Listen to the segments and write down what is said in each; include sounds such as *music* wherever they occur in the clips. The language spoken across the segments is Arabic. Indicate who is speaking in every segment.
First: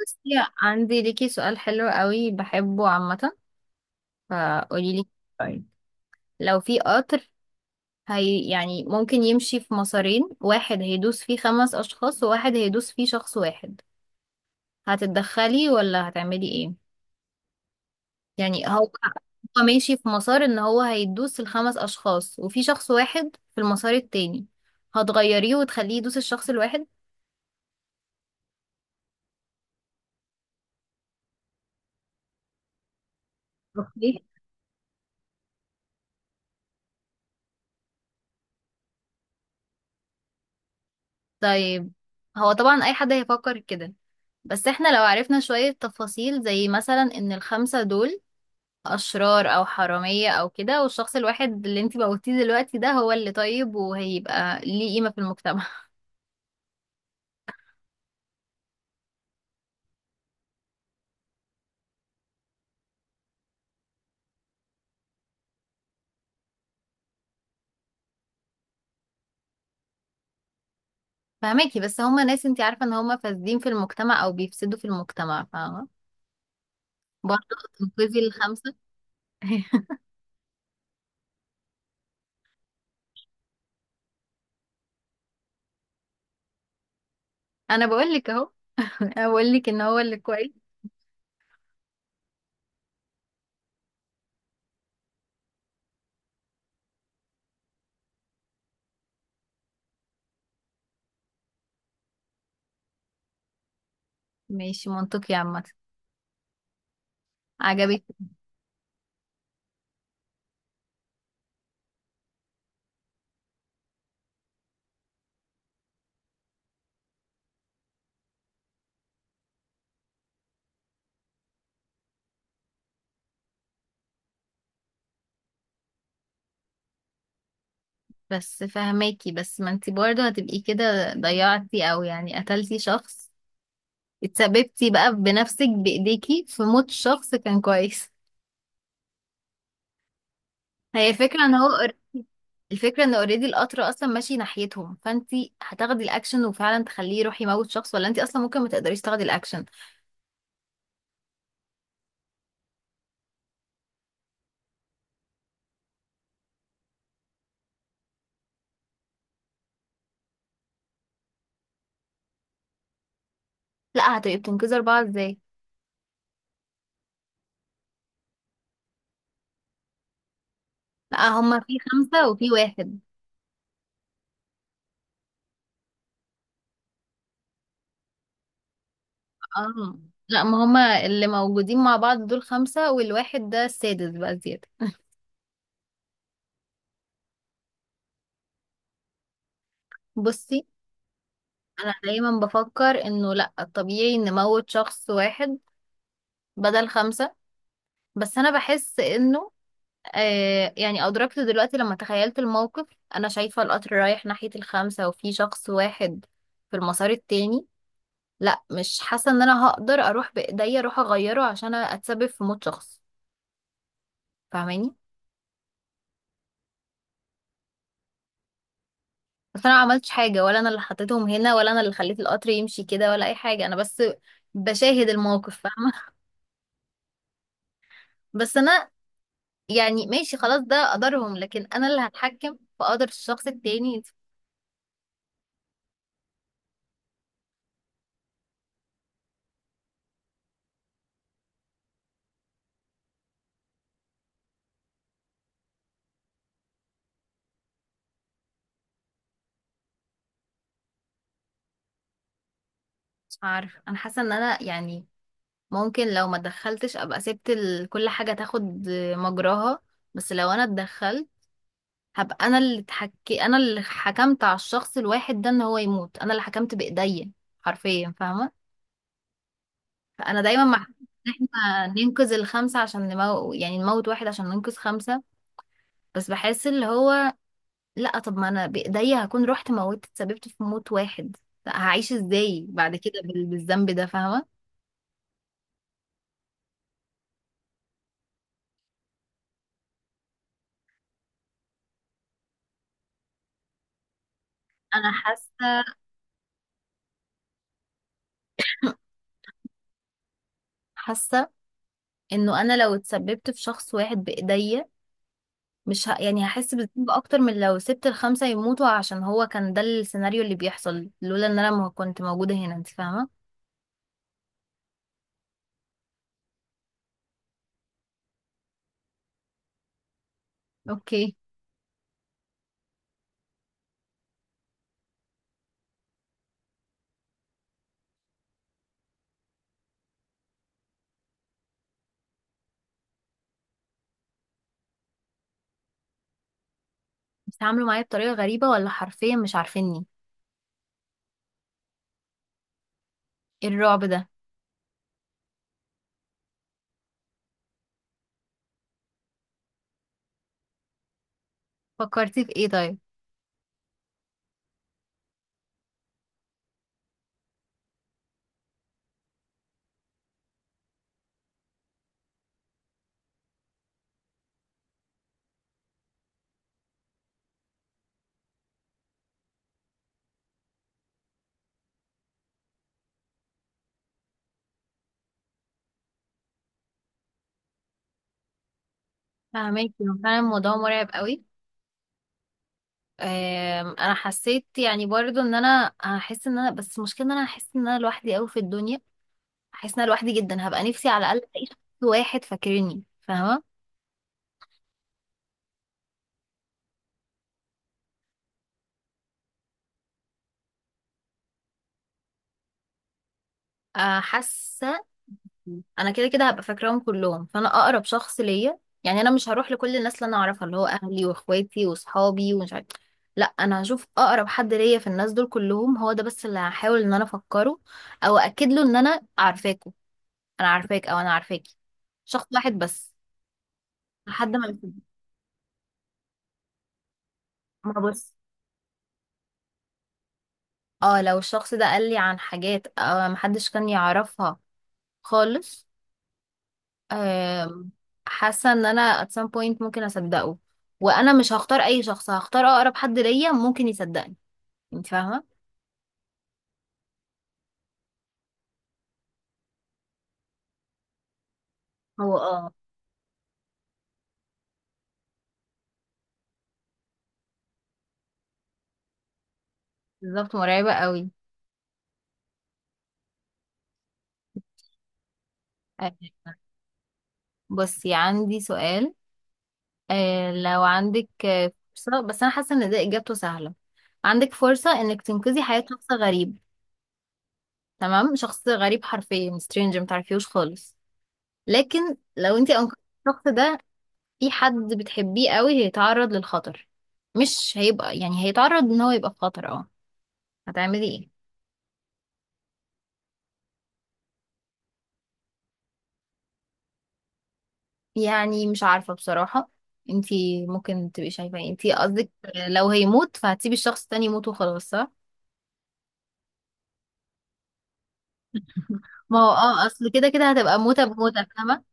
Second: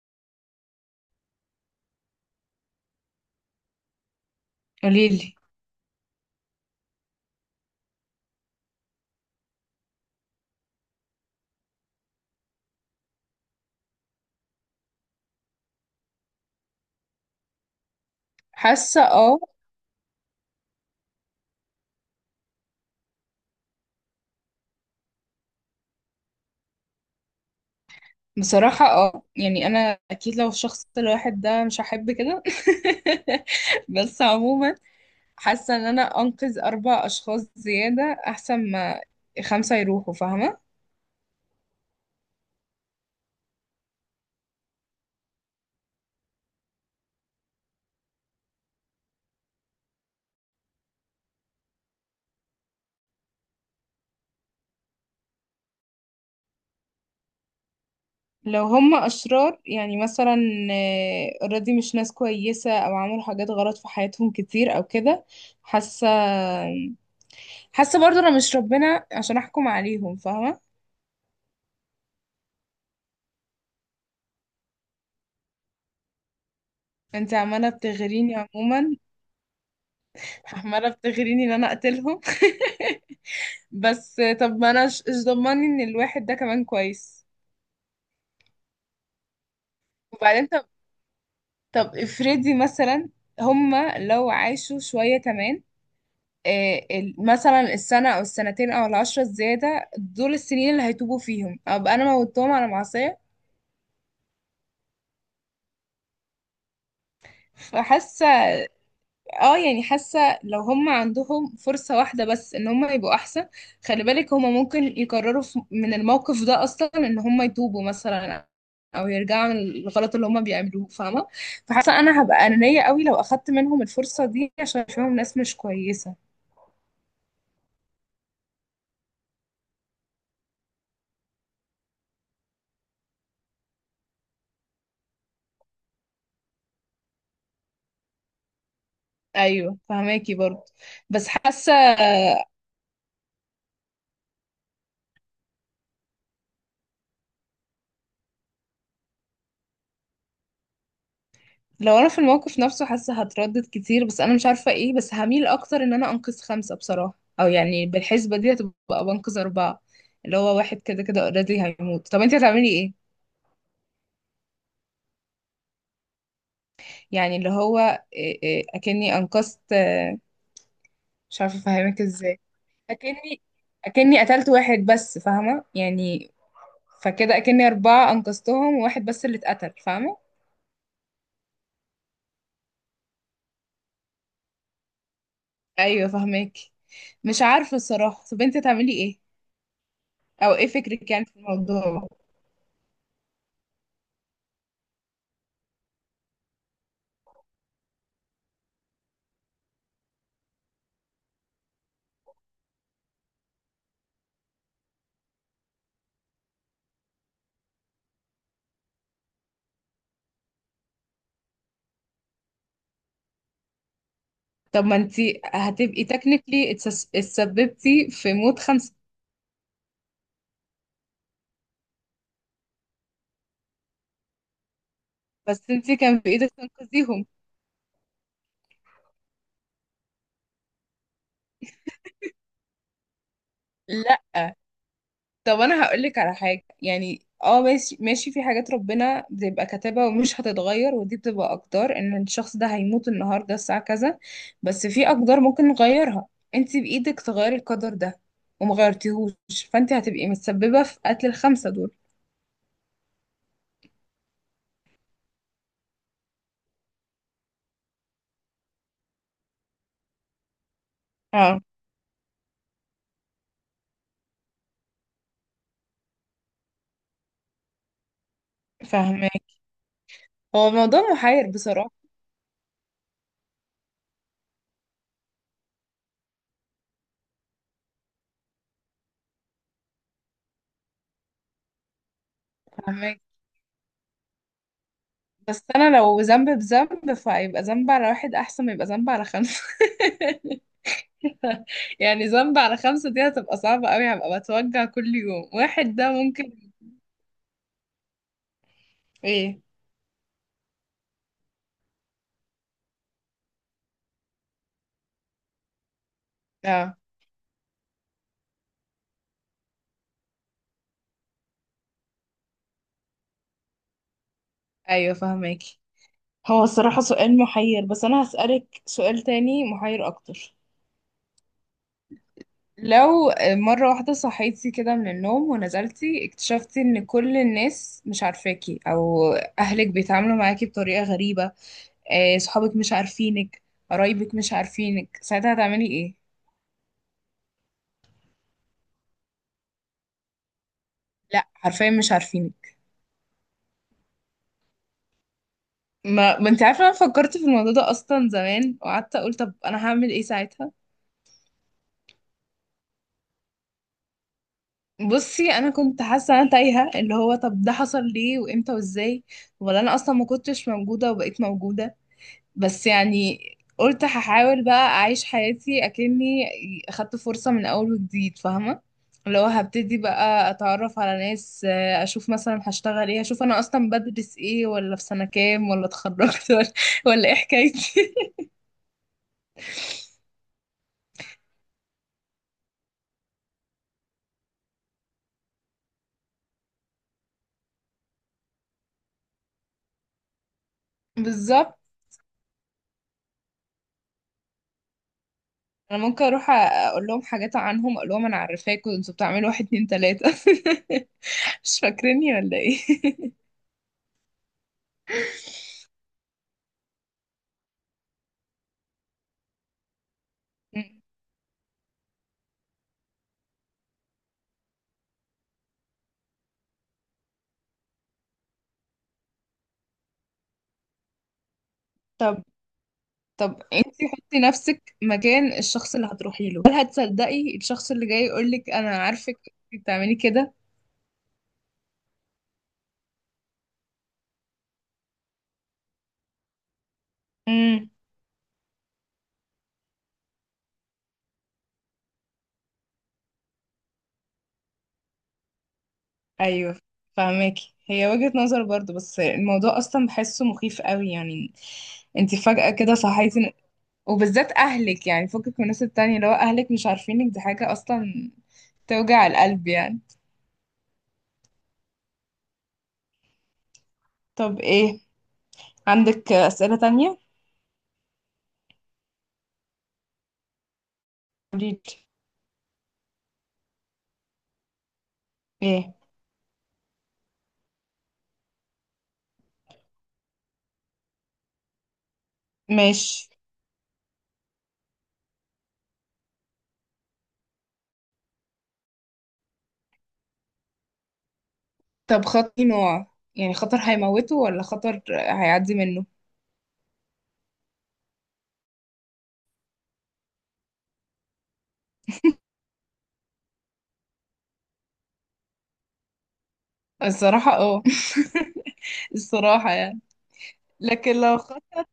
Speaker 1: بصي، عندي ليكي سؤال حلو قوي بحبه عامة. فقولي لي،
Speaker 2: قوليلي.
Speaker 1: لو في قطر، هي يعني ممكن يمشي في مسارين، واحد هيدوس فيه خمس أشخاص وواحد هيدوس فيه شخص واحد، هتتدخلي ولا هتعملي ايه؟ يعني هو
Speaker 2: حاسة اه.
Speaker 1: هو ماشي في مسار ان هو هيدوس الخمس أشخاص وفي شخص واحد في المسار التاني، هتغيريه وتخليه يدوس الشخص الواحد؟
Speaker 2: بصراحة اه، يعني انا اكيد لو الشخص الواحد ده مش هحب كده. *laughs*
Speaker 1: اوكي.
Speaker 2: بس عموما حاسة ان انا انقذ اربع اشخاص زيادة احسن ما خمسة يروحوا، فاهمة؟
Speaker 1: طيب هو طبعا أي حد هيفكر كده. بس احنا لو عرفنا شوية تفاصيل، زي مثلا ان الخمسة دول اشرار او حرامية او كده، والشخص الواحد اللي انتي موتيه دلوقتي ده هو اللي طيب وهيبقى ليه قيمة في المجتمع.
Speaker 2: لو هم اشرار يعني مثلا اوريدي مش ناس كويسة او عملوا حاجات غلط في حياتهم كتير او كده. حاسة حاسة برضو انا مش ربنا عشان احكم عليهم، فاهمة؟
Speaker 1: *laughs* فهماكي، بس هما ناس انتي عارفة ان هما فاسدين في المجتمع او بيفسدوا في المجتمع، فاهمة؟
Speaker 2: انت
Speaker 1: برضه
Speaker 2: عمالة
Speaker 1: تنقذي
Speaker 2: بتغريني
Speaker 1: الخمسة.
Speaker 2: عموما.
Speaker 1: *laughs*
Speaker 2: عمالة بتغريني ان انا اقتلهم. *laughs* بس طب ما انا ايش ضمني ان الواحد ده كمان كويس؟
Speaker 1: انا بقولك اهو، انا بقولك ان هو اللي
Speaker 2: وبعدين
Speaker 1: كويس.
Speaker 2: طب افرضي مثلا هما لو عاشوا شوية كمان، مثلا السنة أو السنتين أو العشرة الزيادة دول السنين اللي هيتوبوا فيهم أبقى أنا موتتهم على معصية.
Speaker 1: ماشي، منطقي عامة. عجبك؟
Speaker 2: فحاسة اه، يعني حاسه لو هم عندهم فرصه واحده بس ان هم يبقوا احسن. خلي بالك هم ممكن يقرروا من الموقف ده اصلا ان هم يتوبوا مثلا او يرجعوا من الغلط اللي هم بيعملوه، فاهمه؟ فحاسه انا هبقى انانيه قوي لو اخدت منهم الفرصه دي عشان اشوفهم ناس مش كويسه.
Speaker 1: بس فهماكي، بس ما انتي برضه هتبقي كده ضيعتي او يعني قتلتي شخص، اتسببتي بقى بنفسك بايديكي في موت شخص كان كويس.
Speaker 2: ايوه فهماكي برضه،
Speaker 1: هي
Speaker 2: بس
Speaker 1: الفكره ان هو،
Speaker 2: حاسه
Speaker 1: الفكره ان اوريدي القطر اصلا ماشي ناحيتهم، فانتي هتاخدي الاكشن وفعلا تخليه يروح يموت شخص، ولا انتي اصلا ممكن ما تقدريش تاخدي الاكشن.
Speaker 2: لو انا في الموقف نفسه حاسه هتردد كتير، بس انا مش عارفه ايه، بس هميل اكتر ان انا انقذ خمسه بصراحه. او يعني بالحسبه دي هتبقى بنقذ اربعه، اللي هو واحد كده كده اوريدي هيموت. طب انت هتعملي ايه؟
Speaker 1: لا، هتبقي بتنقذي اربعه ازاي؟
Speaker 2: يعني اللي هو إيه اكني انقذت
Speaker 1: لا،
Speaker 2: مش عارفه
Speaker 1: هما في
Speaker 2: افهمك
Speaker 1: خمسه
Speaker 2: ازاي.
Speaker 1: وفي واحد.
Speaker 2: اكني اكني قتلت واحد بس، فاهمه يعني؟ فكده اكني اربعه انقذتهم وواحد بس اللي اتقتل،
Speaker 1: اه،
Speaker 2: فاهمه؟
Speaker 1: لا، ما هما اللي موجودين مع بعض دول خمسه والواحد ده السادس بقى زياده.
Speaker 2: ايوه فاهمك. مش عارفه الصراحه. طب انت هتعملي ايه؟ او
Speaker 1: بصي،
Speaker 2: ايه فكرك يعني في
Speaker 1: انا
Speaker 2: الموضوع؟
Speaker 1: دايما بفكر انه لا، الطبيعي ان موت شخص واحد بدل خمسه. بس انا بحس انه يعني أدركت دلوقتي لما تخيلت الموقف. أنا شايفة القطر رايح ناحية الخمسة وفي شخص واحد في المسار التاني. لا، مش حاسة إن أنا هقدر أروح بإيديا أروح أغيره عشان أتسبب في موت شخص.
Speaker 2: طب
Speaker 1: فاهماني؟
Speaker 2: ما انتي هتبقي تكنيكلي اتسببتي في موت خمسة.
Speaker 1: بس أنا معملتش حاجة، ولا أنا اللي حطيتهم هنا، ولا أنا اللي خليت القطر يمشي كده، ولا أي حاجة. أنا بس بشاهد الموقف،
Speaker 2: بس
Speaker 1: فاهمة؟
Speaker 2: انتي كان في ايدك تنقذيهم.
Speaker 1: *laughs* بس أنا، يعني ماشي خلاص، ده قدرهم، لكن أنا اللي هتحكم في قدر الشخص التاني.
Speaker 2: لا طب انا هقولك على حاجه، يعني اه ماشي ماشي، في حاجات ربنا بتبقى كاتبها ومش هتتغير، ودي بتبقى اقدار ان الشخص ده هيموت النهارده الساعه كذا. بس في اقدار ممكن نغيرها. انت بايدك تغيري القدر ده وما غيرتيهوش، فانت هتبقي متسببه في قتل الخمسه دول.
Speaker 1: مش عارفة. أنا حاسة إن أنا يعني ممكن لو ما دخلتش ابقى سبت كل حاجة تاخد مجراها. بس لو انا اتدخلت،
Speaker 2: اه
Speaker 1: هبقى انا اللي اتحكي، انا اللي حكمت على الشخص الواحد ده ان هو يموت، انا اللي حكمت بايديا حرفيا، فاهمة؟
Speaker 2: فاهمك.
Speaker 1: فانا دايما
Speaker 2: هو
Speaker 1: مع
Speaker 2: موضوع
Speaker 1: ان
Speaker 2: محير
Speaker 1: احنا
Speaker 2: بصراحه.
Speaker 1: ننقذ الخمسة عشان يعني نموت واحد عشان ننقذ خمسة. بس بحس اللي هو، لا، طب ما انا بايديا هكون رحت موتت، اتسببت في موت واحد. لا، هعيش ازاي بعد
Speaker 2: فاهمة.
Speaker 1: كده بالذنب ده، فاهمة؟
Speaker 2: بس انا لو ذنب بذنب فهيبقى ذنب على واحد احسن ما يبقى ذنب على خمسة. *laughs* يعني ذنب على خمسة دي هتبقى صعبة قوي، هبقى بتوجع
Speaker 1: انا
Speaker 2: كل يوم.
Speaker 1: حاسة
Speaker 2: واحد ده ممكن. ايه؟
Speaker 1: حاسة انه انا لو اتسببت في شخص واحد بايديا، مش ه... يعني هحس
Speaker 2: اه.
Speaker 1: بالذنب اكتر من لو سبت الخمسة يموتوا، عشان هو كان ده السيناريو اللي بيحصل لولا ان انا ما كنت موجودة هنا، انت فاهمة؟
Speaker 2: ايوه فهماكي. هو الصراحة سؤال محير، بس انا هسألك سؤال تاني محير اكتر.
Speaker 1: اوكي.
Speaker 2: لو مرة واحدة صحيتي كده من النوم ونزلتي اكتشفتي ان كل الناس مش عارفاكي، او اهلك بيتعاملوا معاكي بطريقة غريبة، صحابك مش عارفينك، قرايبك مش عارفينك، ساعتها هتعملي ايه؟
Speaker 1: بيتعاملوا معايا بطريقة غريبة ولا حرفيا مش عارفيني؟
Speaker 2: لا حرفيا مش عارفينك.
Speaker 1: ايه الرعب ده؟
Speaker 2: ما انت عارفه انا فكرت في الموضوع ده اصلا زمان وقعدت اقول طب انا هعمل ايه ساعتها.
Speaker 1: فكرتي في ايه طيب؟
Speaker 2: بصي انا كنت حاسه انا تايهه، اللي هو طب ده حصل ليه وامتى وازاي، ولا انا اصلا ما كنتش موجوده وبقيت موجوده. بس يعني قلت هحاول بقى اعيش حياتي اكني اخدت فرصه من اول وجديد، فاهمه؟ اللي هو هبتدي بقى اتعرف على ناس، اشوف مثلا هشتغل ايه، اشوف انا اصلا بدرس ايه ولا في سنه كام ولا اتخرجت ولا ايه حكايتي.
Speaker 1: فاهمك. فعلا الموضوع مرعب قوي. انا حسيت يعني برضو ان انا هحس ان انا، بس المشكلة ان انا هحس ان انا لوحدي قوي في الدنيا، هحس ان انا لوحدي جدا، هبقى نفسي
Speaker 2: *laughs*
Speaker 1: على الاقل الاقي
Speaker 2: بالظبط.
Speaker 1: شخص واحد فاكرني، فاهمة؟
Speaker 2: انا ممكن اروح اقول لهم حاجات عنهم، اقول لهم انا عارفاكم انتوا بتعملوا واحد اتنين تلاتة. *laughs* مش فاكريني ولا ايه؟ *laughs*
Speaker 1: حاسة انا كده كده هبقى فاكراهم كلهم، فانا اقرب شخص ليا. يعني انا مش هروح لكل الناس اللي انا اعرفها، اللي هو
Speaker 2: مم.
Speaker 1: اهلي واخواتي واصحابي ومش عارف. لا، انا هشوف اقرب حد ليا في الناس دول كلهم، هو ده بس اللي هحاول ان انا افكره او اكد له ان انا عارفاكوا، انا عارفاك او انا عارفاكي.
Speaker 2: طب.
Speaker 1: شخص واحد بس
Speaker 2: انتي حطي
Speaker 1: لحد ما
Speaker 2: نفسك
Speaker 1: يفيد.
Speaker 2: مكان الشخص اللي هتروحي له، هل هتصدقي الشخص
Speaker 1: ما
Speaker 2: اللي جاي
Speaker 1: بص،
Speaker 2: يقول لك انا عارفك؟ انتي بتعملي كده؟
Speaker 1: اه لو الشخص ده قال لي عن حاجات محدش كان يعرفها خالص، آم،
Speaker 2: امم.
Speaker 1: حاسه ان انا at some point ممكن اصدقه. وانا مش هختار اي شخص، هختار اقرب حد ليا ممكن يصدقني. انت فاهمه؟
Speaker 2: ايوه فهماكي، هي وجهة نظر برضو، بس الموضوع اصلا بحسه مخيف قوي يعني.
Speaker 1: هو
Speaker 2: انتي فجأة
Speaker 1: اه،
Speaker 2: كده صحيتي وبالذات اهلك، يعني فكك من الناس التانية، لو اهلك مش عارفينك دي حاجة اصلا توجع القلب يعني.
Speaker 1: بالظبط، مرعبه قوي.
Speaker 2: طب ايه،
Speaker 1: آه،
Speaker 2: عندك أسئلة تانية؟
Speaker 1: بصي عندي سؤال. لو عندك
Speaker 2: قوليلي.
Speaker 1: فرصه، بس انا حاسه ان ده اجابته سهله. عندك فرصه انك تنقذي حياه
Speaker 2: ايه؟
Speaker 1: شخص غريب. تمام، شخص غريب حرفيا stranger متعرفيهوش خالص. لكن لو انت انقذتي
Speaker 2: ماشي.
Speaker 1: الشخص ده، في حد بتحبيه قوي هيتعرض للخطر. مش هيبقى، يعني هيتعرض ان هو يبقى في خطر، اه. هتعملي ايه؟
Speaker 2: طب خطر نوع، يعني خطر هيموته ولا خطر هيعدي منه؟
Speaker 1: يعني مش عارفة بصراحة. انتي ممكن تبقي شايفة ايه انتي قصدك؟ لو هيموت فهتسيبي الشخص التاني يموت وخلاص، صح؟
Speaker 2: الصراحة اه.
Speaker 1: *laughs*
Speaker 2: *laughs*
Speaker 1: ما هو
Speaker 2: الصراحة
Speaker 1: اه
Speaker 2: يعني.
Speaker 1: اصل كده كده هتبقى موتة
Speaker 2: لكن لو
Speaker 1: بموتة،
Speaker 2: خط
Speaker 1: فاهمة؟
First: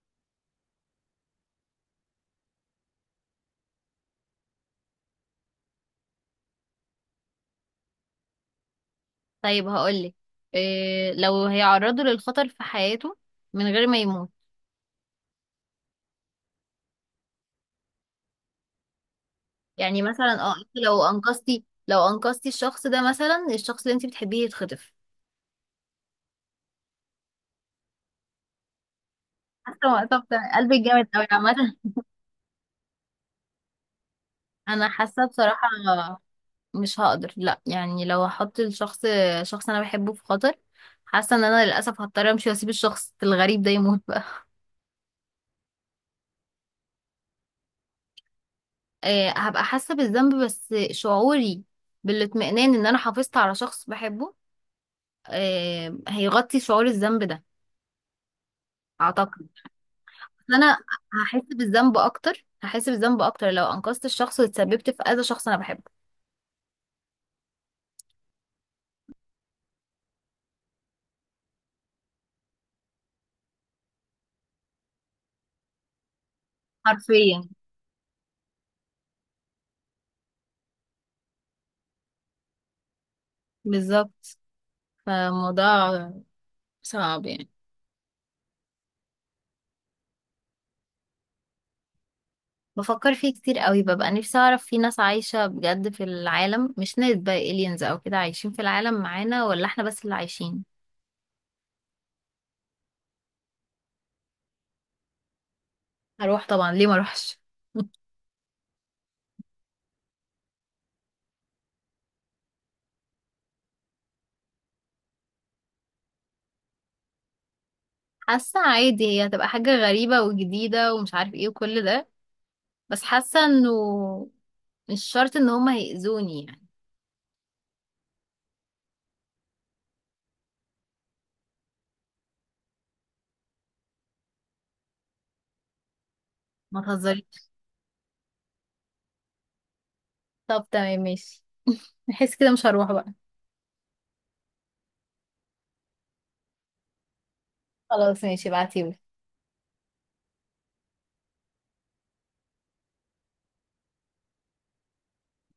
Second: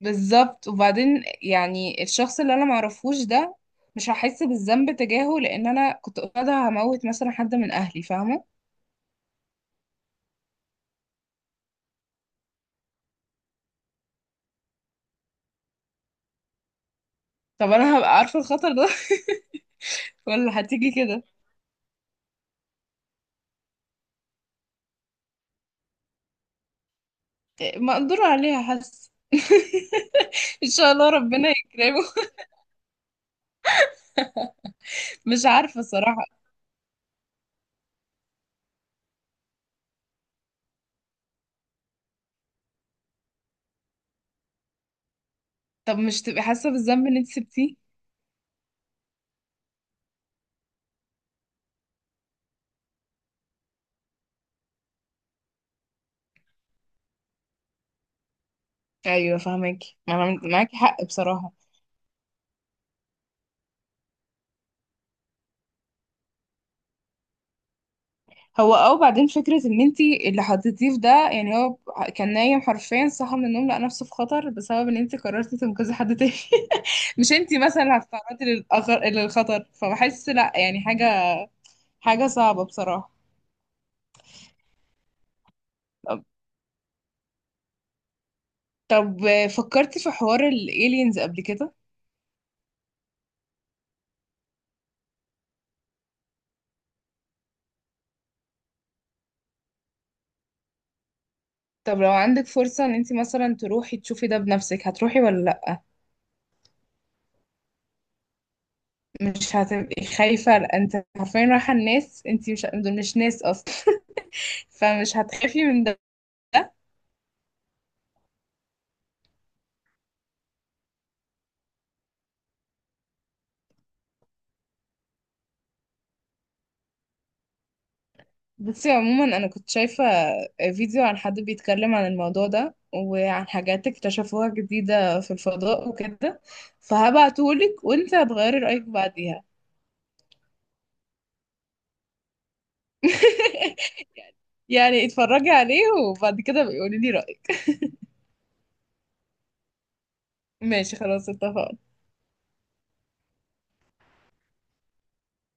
Speaker 2: بالظبط. وبعدين يعني الشخص اللي انا معرفوش ده مش هحس بالذنب تجاهه لان انا كنت قاعدة هموت مثلا حد من اهلي، فاهمة؟
Speaker 1: طيب هقولك، إيه لو هيعرضه للخطر في حياته من غير ما يموت؟
Speaker 2: طب انا هبقى عارفة الخطر ده؟
Speaker 1: يعني
Speaker 2: *laughs*
Speaker 1: مثلا اه
Speaker 2: ولا
Speaker 1: انت
Speaker 2: هتيجي
Speaker 1: لو
Speaker 2: كده
Speaker 1: انقذتي لو انقذتي الشخص ده، مثلا الشخص اللي انت بتحبيه يتخطف.
Speaker 2: مقدور عليها؟ حاسة.
Speaker 1: حاسة؟ طب ده
Speaker 2: *laughs* ان
Speaker 1: قلبك
Speaker 2: شاء
Speaker 1: جامد
Speaker 2: الله
Speaker 1: قوي
Speaker 2: ربنا
Speaker 1: عامة.
Speaker 2: يكرمه.
Speaker 1: انا حاسه
Speaker 2: *laughs* مش
Speaker 1: بصراحه
Speaker 2: عارفة صراحة.
Speaker 1: مش هقدر. لا، يعني لو هحط الشخص، شخص انا بحبه، في خطر، حاسه ان انا للاسف هضطر امشي واسيب الشخص الغريب ده يموت بقى. *laughs*
Speaker 2: طب مش تبقي حاسة بالذنب ان انت سبتيه؟
Speaker 1: هبقى حاسه بالذنب، بس شعوري بالاطمئنان ان انا حافظت على شخص بحبه هيغطي شعور الذنب ده،
Speaker 2: ايوه
Speaker 1: اعتقد.
Speaker 2: فاهمك. ما انا
Speaker 1: بس
Speaker 2: معاكي
Speaker 1: انا
Speaker 2: حق
Speaker 1: هحس
Speaker 2: بصراحة.
Speaker 1: بالذنب اكتر، هحس بالذنب اكتر لو انقذت الشخص واتسببت في اذى شخص انا بحبه.
Speaker 2: هو او بعدين فكرة ان انت اللي حطيتيه في ده، يعني هو كان نايم حرفيا، صحى من النوم لقى نفسه في خطر بسبب ان انت قررتي تنقذي حد تاني. *laughs* مش
Speaker 1: حرفيا،
Speaker 2: انت مثلا اللي هتتعرضي للخطر، فبحس لا يعني حاجة. حاجة صعبة بصراحة.
Speaker 1: بالظبط. فالموضوع
Speaker 2: طب
Speaker 1: صعب يعني.
Speaker 2: طب فكرتي في حوار الالينز قبل كده؟
Speaker 1: بفكر فيه كتير قوي، ببقى نفسي اعرف في ناس عايشة بجد في العالم، مش ناس بقى aliens او كده عايشين في العالم معانا، ولا احنا بس اللي عايشين.
Speaker 2: طب لو عندك فرصة ان انت مثلا تروحي تشوفي ده بنفسك، هتروحي ولا لا؟
Speaker 1: هروح طبعا، ليه ما اروحش؟ *laughs*
Speaker 2: مش هتبقي خايفة؟ لأ، انت حرفيا رايحة الناس، انت مش دول مش ناس اصلا. *laughs* فمش هتخافي من ده؟
Speaker 1: حاسة عادي، هي هتبقى حاجة غريبة وجديدة ومش عارف ايه وكل ده، بس حاسة انه مش شرط ان هما هيأذوني يعني.
Speaker 2: بصي عموما انا كنت شايفة فيديو عن حد بيتكلم عن الموضوع ده وعن حاجات اكتشفوها جديدة في الفضاء وكده،
Speaker 1: ما تهزريش.
Speaker 2: فهبعتهولك وانت هتغيري رأيك بعديها.
Speaker 1: طب تمام ماشي، نحس كده مش هروح بقى.
Speaker 2: *laughs* يعني اتفرجي عليه وبعد كده بقولي لي رأيك.
Speaker 1: خلاص ماشي، ابعتيلي.
Speaker 2: ماشي خلاص اتفقنا.